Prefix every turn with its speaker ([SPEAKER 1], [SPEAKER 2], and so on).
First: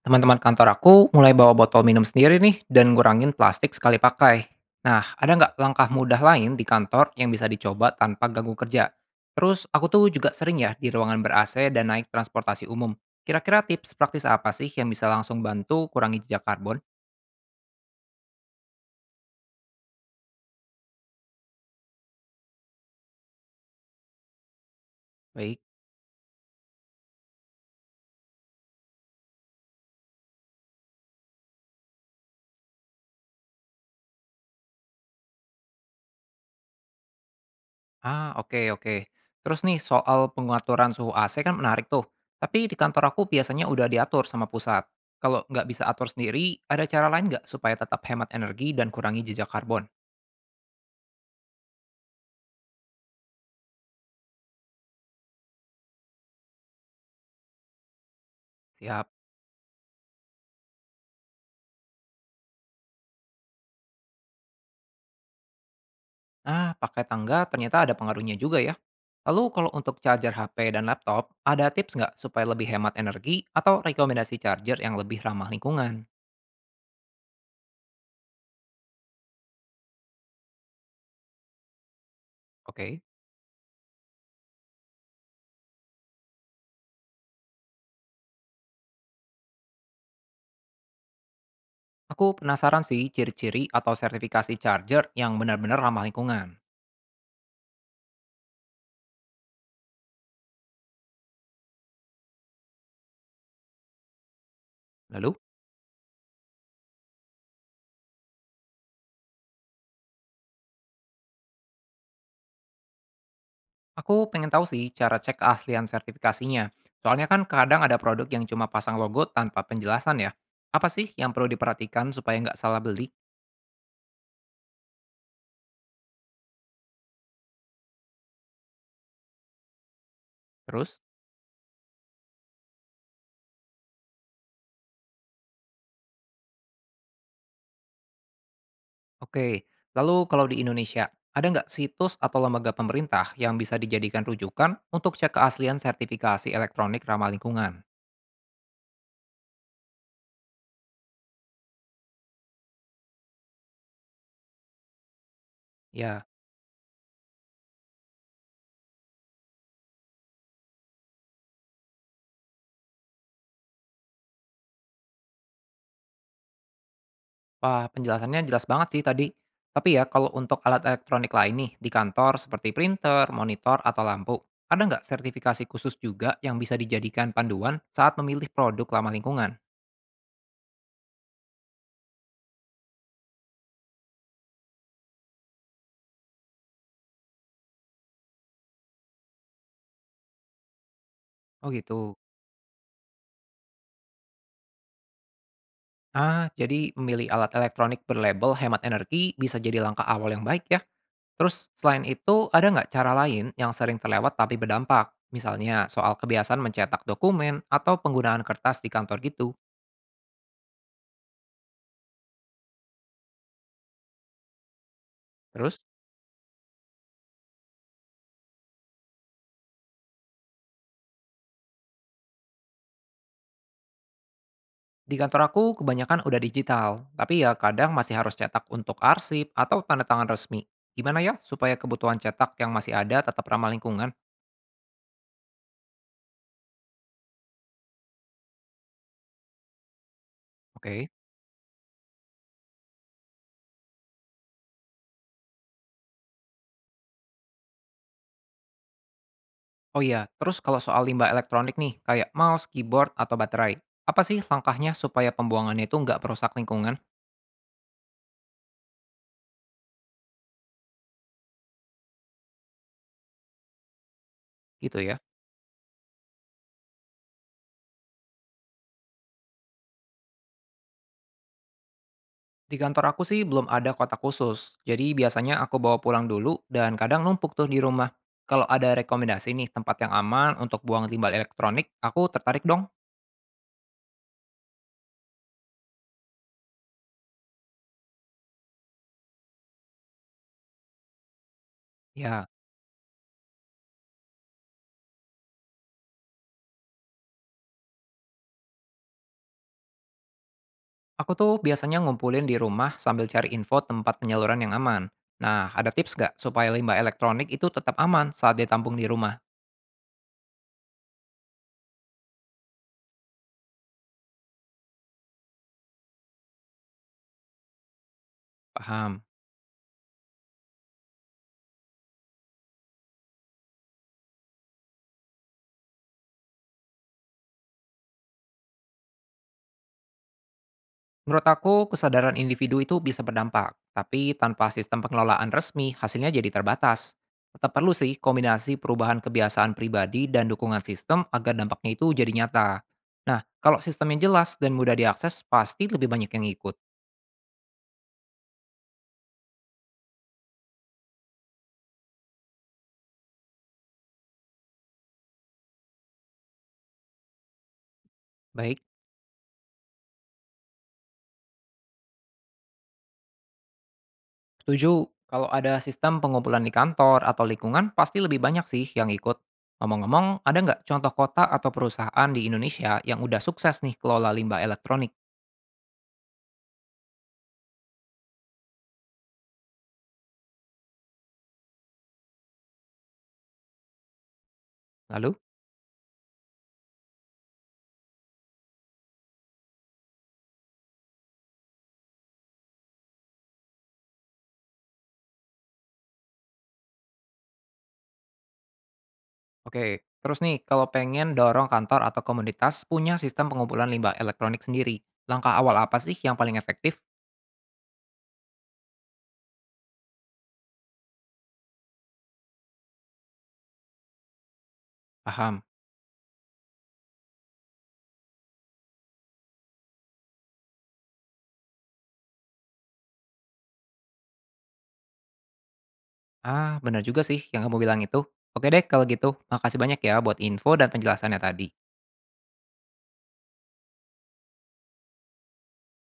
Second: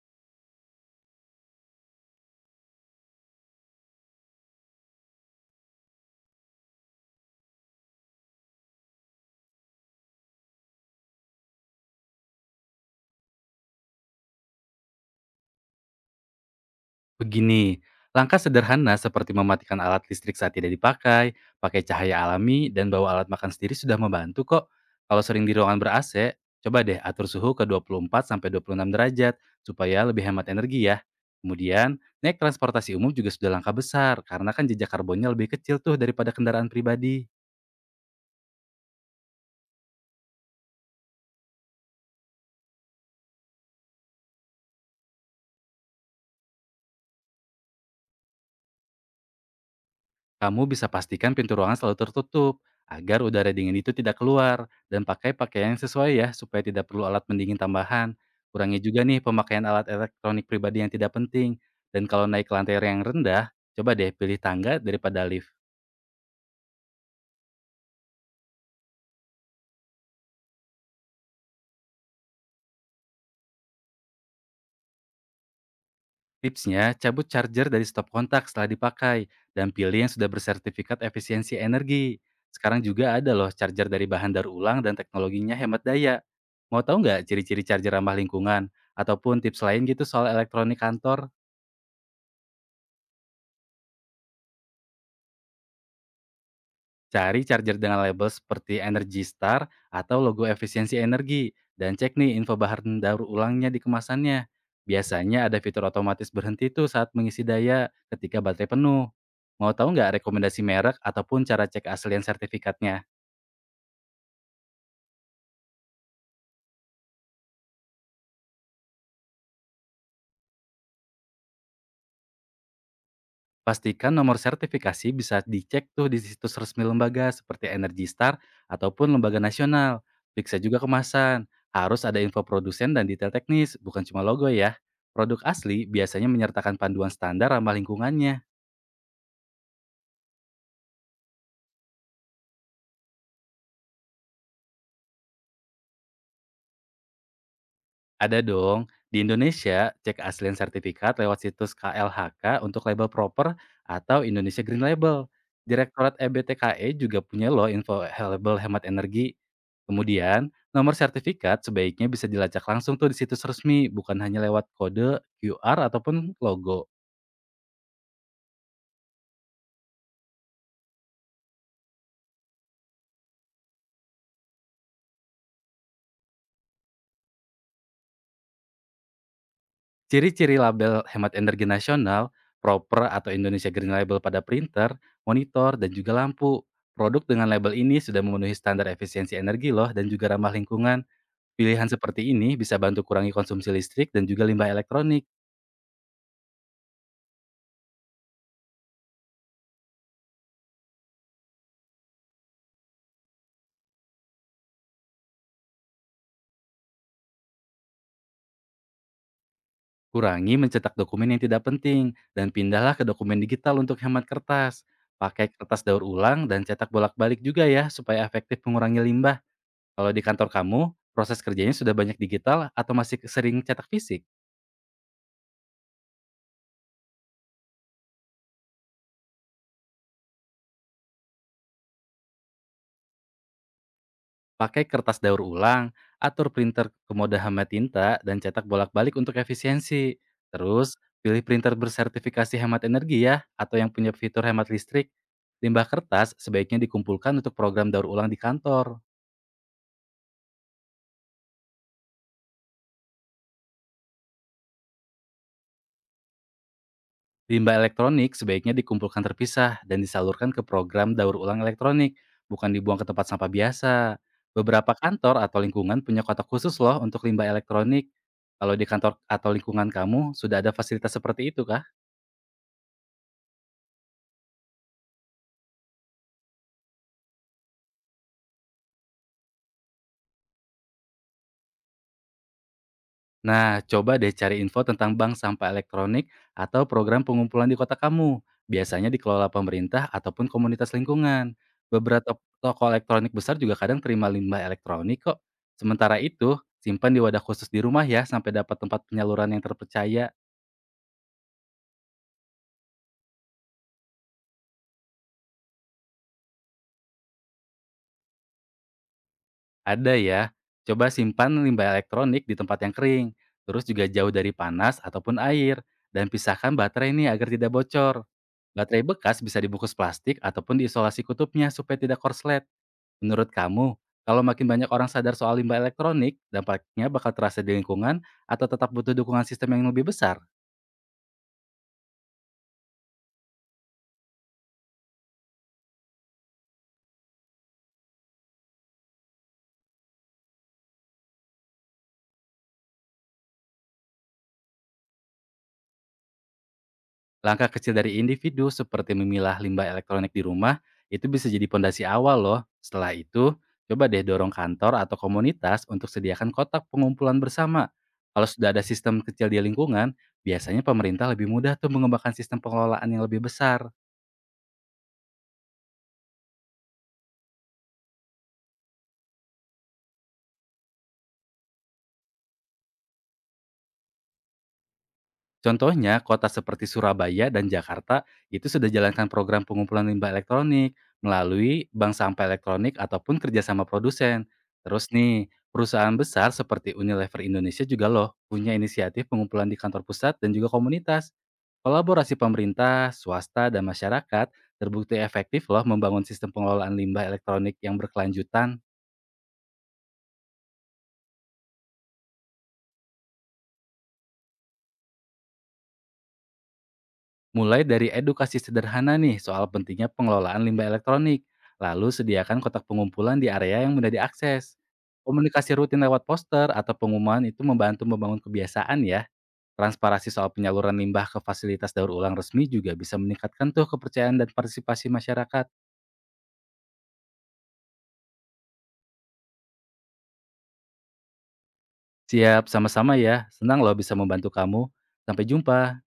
[SPEAKER 1] Teman-teman kantor aku mulai bawa botol minum sendiri nih dan ngurangin plastik sekali pakai. Nah, ada nggak langkah mudah lain di kantor yang bisa dicoba tanpa ganggu kerja? Terus aku tuh juga sering ya di ruangan ber-AC dan naik transportasi umum. Kira-kira tips praktis apa sih yang bisa langsung bantu kurangi jejak karbon?
[SPEAKER 2] Begini, langkah sederhana seperti mematikan alat listrik saat tidak dipakai, pakai cahaya alami, dan bawa alat makan sendiri sudah membantu kok. Kalau sering di
[SPEAKER 1] Baik.
[SPEAKER 2] ruangan ber-AC, coba deh atur suhu ke 24-26 derajat supaya lebih hemat energi ya. Kemudian, naik transportasi umum juga sudah langkah besar karena kan jejak karbonnya lebih kecil tuh daripada kendaraan pribadi.
[SPEAKER 1] Ah, oke oke. Terus nih soal pengaturan suhu AC kan menarik tuh. Tapi di kantor aku biasanya udah diatur sama pusat. Kalau nggak bisa atur sendiri, ada cara lain nggak supaya tetap hemat energi dan kurangi jejak karbon?
[SPEAKER 2] Kamu bisa pastikan pintu ruangan selalu tertutup agar udara dingin itu tidak keluar dan pakai pakaian yang sesuai ya supaya tidak perlu alat pendingin tambahan. Kurangi juga
[SPEAKER 1] Siap.
[SPEAKER 2] nih pemakaian alat elektronik pribadi yang tidak penting. Dan kalau naik ke lantai yang rendah, coba deh pilih tangga daripada lift.
[SPEAKER 1] Ah, pakai tangga ternyata ada pengaruhnya juga ya. Lalu kalau untuk charger HP dan laptop, ada tips nggak supaya lebih hemat energi atau rekomendasi charger yang lebih ramah lingkungan?
[SPEAKER 2] Tipsnya, cabut charger dari stop kontak setelah dipakai dan pilih yang sudah bersertifikat efisiensi energi. Sekarang
[SPEAKER 1] Oke.
[SPEAKER 2] juga ada loh charger dari bahan daur ulang dan teknologinya hemat daya. Mau tahu nggak ciri-ciri charger ramah lingkungan? Ataupun tips lain gitu soal elektronik kantor?
[SPEAKER 1] Aku penasaran sih ciri-ciri atau sertifikasi charger yang benar-benar ramah lingkungan.
[SPEAKER 2] Cari charger dengan label seperti Energy Star atau logo efisiensi energi, dan cek nih info bahan daur ulangnya di kemasannya.
[SPEAKER 1] Lalu,
[SPEAKER 2] Biasanya ada fitur otomatis berhenti tuh saat mengisi daya ketika baterai penuh. Mau tahu nggak rekomendasi merek ataupun cara cek aslian sertifikatnya?
[SPEAKER 1] aku pengen tahu sih cara cek keaslian sertifikasinya. Soalnya kan kadang ada produk yang cuma pasang logo tanpa penjelasan ya. Apa sih yang perlu diperhatikan supaya nggak salah beli?
[SPEAKER 2] Pastikan nomor sertifikasi bisa dicek tuh di situs resmi lembaga seperti Energy Star ataupun lembaga nasional. Periksa juga
[SPEAKER 1] Terus?
[SPEAKER 2] kemasan. Harus ada info produsen dan detail teknis, bukan cuma logo ya. Produk asli biasanya menyertakan panduan standar ramah lingkungannya.
[SPEAKER 1] Oke, lalu kalau di Indonesia, ada nggak situs atau lembaga pemerintah yang bisa dijadikan rujukan untuk cek keaslian sertifikasi elektronik ramah lingkungan?
[SPEAKER 2] Ada dong. Di Indonesia, cek aslian sertifikat lewat situs KLHK untuk label proper atau Indonesia Green Label. Direktorat
[SPEAKER 1] Ya,
[SPEAKER 2] EBTKE juga punya loh info label hemat energi. Kemudian, nomor sertifikat sebaiknya bisa dilacak langsung tuh di situs resmi, bukan hanya lewat kode, QR, ataupun logo.
[SPEAKER 1] wah penjelasannya jelas banget sih tadi. Tapi ya, kalau untuk alat elektronik lain nih di kantor seperti printer, monitor, atau lampu, ada nggak sertifikasi khusus juga yang bisa dijadikan panduan saat memilih produk ramah lingkungan?
[SPEAKER 2] Ciri-ciri label hemat energi nasional, proper atau Indonesia Green Label pada printer, monitor, dan juga lampu. Produk dengan label ini sudah memenuhi standar efisiensi energi loh dan juga ramah lingkungan.
[SPEAKER 1] Oh
[SPEAKER 2] Pilihan
[SPEAKER 1] gitu.
[SPEAKER 2] seperti ini bisa bantu kurangi konsumsi listrik dan juga limbah elektronik.
[SPEAKER 1] Ah, jadi memilih alat elektronik berlabel hemat energi bisa jadi langkah awal yang baik ya. Terus selain itu, ada nggak cara lain yang sering terlewat tapi berdampak? Misalnya soal kebiasaan mencetak dokumen atau penggunaan kertas di kantor gitu.
[SPEAKER 2] Kurangi mencetak dokumen yang tidak penting, dan pindahlah ke dokumen digital untuk hemat kertas. Pakai
[SPEAKER 1] Terus,
[SPEAKER 2] kertas daur ulang dan cetak bolak-balik juga ya, supaya efektif mengurangi limbah. Kalau di kantor kamu, proses kerjanya sudah banyak digital atau masih sering cetak fisik?
[SPEAKER 1] di kantor aku kebanyakan udah digital, tapi ya kadang masih harus cetak untuk arsip atau tanda tangan resmi. Gimana ya supaya kebutuhan cetak yang masih ada tetap ramah lingkungan?
[SPEAKER 2] Pakai kertas daur ulang, atur printer ke mode hemat tinta, dan cetak bolak-balik untuk efisiensi. Terus,
[SPEAKER 1] Oke.
[SPEAKER 2] pilih printer bersertifikasi hemat energi ya, atau yang punya fitur hemat listrik. Limbah kertas sebaiknya dikumpulkan untuk program daur ulang di kantor.
[SPEAKER 1] Oh iya, terus kalau soal limbah elektronik nih, kayak mouse, keyboard, atau baterai, apa sih langkahnya supaya pembuangannya itu nggak merusak lingkungan?
[SPEAKER 2] Limbah elektronik sebaiknya dikumpulkan terpisah dan disalurkan ke program daur ulang elektronik, bukan dibuang ke tempat sampah biasa. Beberapa
[SPEAKER 1] Gitu ya.
[SPEAKER 2] kantor atau lingkungan punya kotak khusus loh untuk limbah elektronik. Kalau di kantor atau lingkungan kamu, sudah ada fasilitas seperti itu kah?
[SPEAKER 1] Di kantor aku sih belum ada kotak khusus, jadi biasanya aku bawa pulang dulu dan kadang numpuk tuh di rumah. Kalau ada rekomendasi nih tempat yang aman untuk buang limbah elektronik, aku tertarik dong.
[SPEAKER 2] Nah, coba deh cari info tentang bank sampah elektronik atau program pengumpulan di kota kamu. Biasanya dikelola pemerintah ataupun komunitas lingkungan. Beberapa
[SPEAKER 1] Ya,
[SPEAKER 2] toko elektronik besar juga kadang terima limbah elektronik kok. Sementara itu, simpan di wadah khusus di rumah ya sampai dapat tempat penyaluran yang terpercaya.
[SPEAKER 1] aku tuh biasanya ngumpulin di rumah sambil cari info tempat penyaluran yang aman. Nah, ada tips nggak supaya limbah elektronik itu tetap aman saat ditampung di rumah?
[SPEAKER 2] Ada ya. Coba simpan limbah elektronik di tempat yang kering. Terus juga jauh dari panas ataupun air. Dan pisahkan baterai ini agar tidak bocor. Baterai
[SPEAKER 1] Paham.
[SPEAKER 2] bekas bisa dibungkus plastik ataupun diisolasi kutubnya supaya tidak korslet. Menurut kamu, kalau makin banyak orang sadar soal limbah elektronik, dampaknya bakal terasa di lingkungan atau tetap butuh dukungan sistem yang lebih besar?
[SPEAKER 1] Menurut aku, kesadaran individu itu bisa berdampak, tapi tanpa sistem pengelolaan resmi, hasilnya jadi terbatas. Tetap perlu sih kombinasi perubahan kebiasaan pribadi dan dukungan sistem agar dampaknya itu jadi nyata. Nah, kalau sistemnya jelas dan mudah diakses, pasti lebih banyak yang ikut.
[SPEAKER 2] Langkah kecil dari individu seperti memilah limbah elektronik di rumah itu bisa jadi pondasi awal loh. Setelah itu, coba deh dorong kantor atau komunitas untuk sediakan kotak pengumpulan bersama. Kalau sudah
[SPEAKER 1] Baik,
[SPEAKER 2] ada sistem kecil di lingkungan, biasanya pemerintah lebih mudah tuh mengembangkan sistem pengelolaan yang lebih besar.
[SPEAKER 1] setuju. Kalau ada sistem pengumpulan di kantor atau lingkungan, pasti lebih banyak sih yang ikut. Ngomong-ngomong, ada nggak contoh kota atau perusahaan di Indonesia yang udah sukses nih kelola limbah elektronik?
[SPEAKER 2] Contohnya, kota seperti Surabaya dan Jakarta itu sudah jalankan program pengumpulan limbah elektronik melalui bank sampah elektronik ataupun kerjasama produsen. Terus
[SPEAKER 1] Lalu?
[SPEAKER 2] nih, perusahaan besar seperti Unilever Indonesia juga loh punya inisiatif pengumpulan di kantor pusat dan juga komunitas. Kolaborasi pemerintah, swasta, dan masyarakat terbukti efektif loh membangun sistem pengelolaan limbah elektronik yang berkelanjutan.
[SPEAKER 1] Oke, terus nih, kalau pengen dorong kantor atau komunitas punya sistem pengumpulan limbah elektronik sendiri, langkah awal apa sih yang paling efektif?
[SPEAKER 2] Mulai dari edukasi sederhana nih soal pentingnya pengelolaan limbah elektronik, lalu sediakan kotak pengumpulan di area yang mudah diakses.
[SPEAKER 1] Paham.
[SPEAKER 2] Komunikasi rutin lewat poster atau pengumuman itu membantu membangun kebiasaan ya. Transparasi soal penyaluran limbah ke fasilitas daur ulang resmi juga bisa meningkatkan tuh kepercayaan dan partisipasi masyarakat.
[SPEAKER 1] Ah, bener juga sih yang kamu bilang itu. Oke deh, kalau gitu, makasih banyak ya buat info dan penjelasannya tadi.
[SPEAKER 2] Siap, sama-sama ya. Senang loh bisa membantu kamu. Sampai jumpa.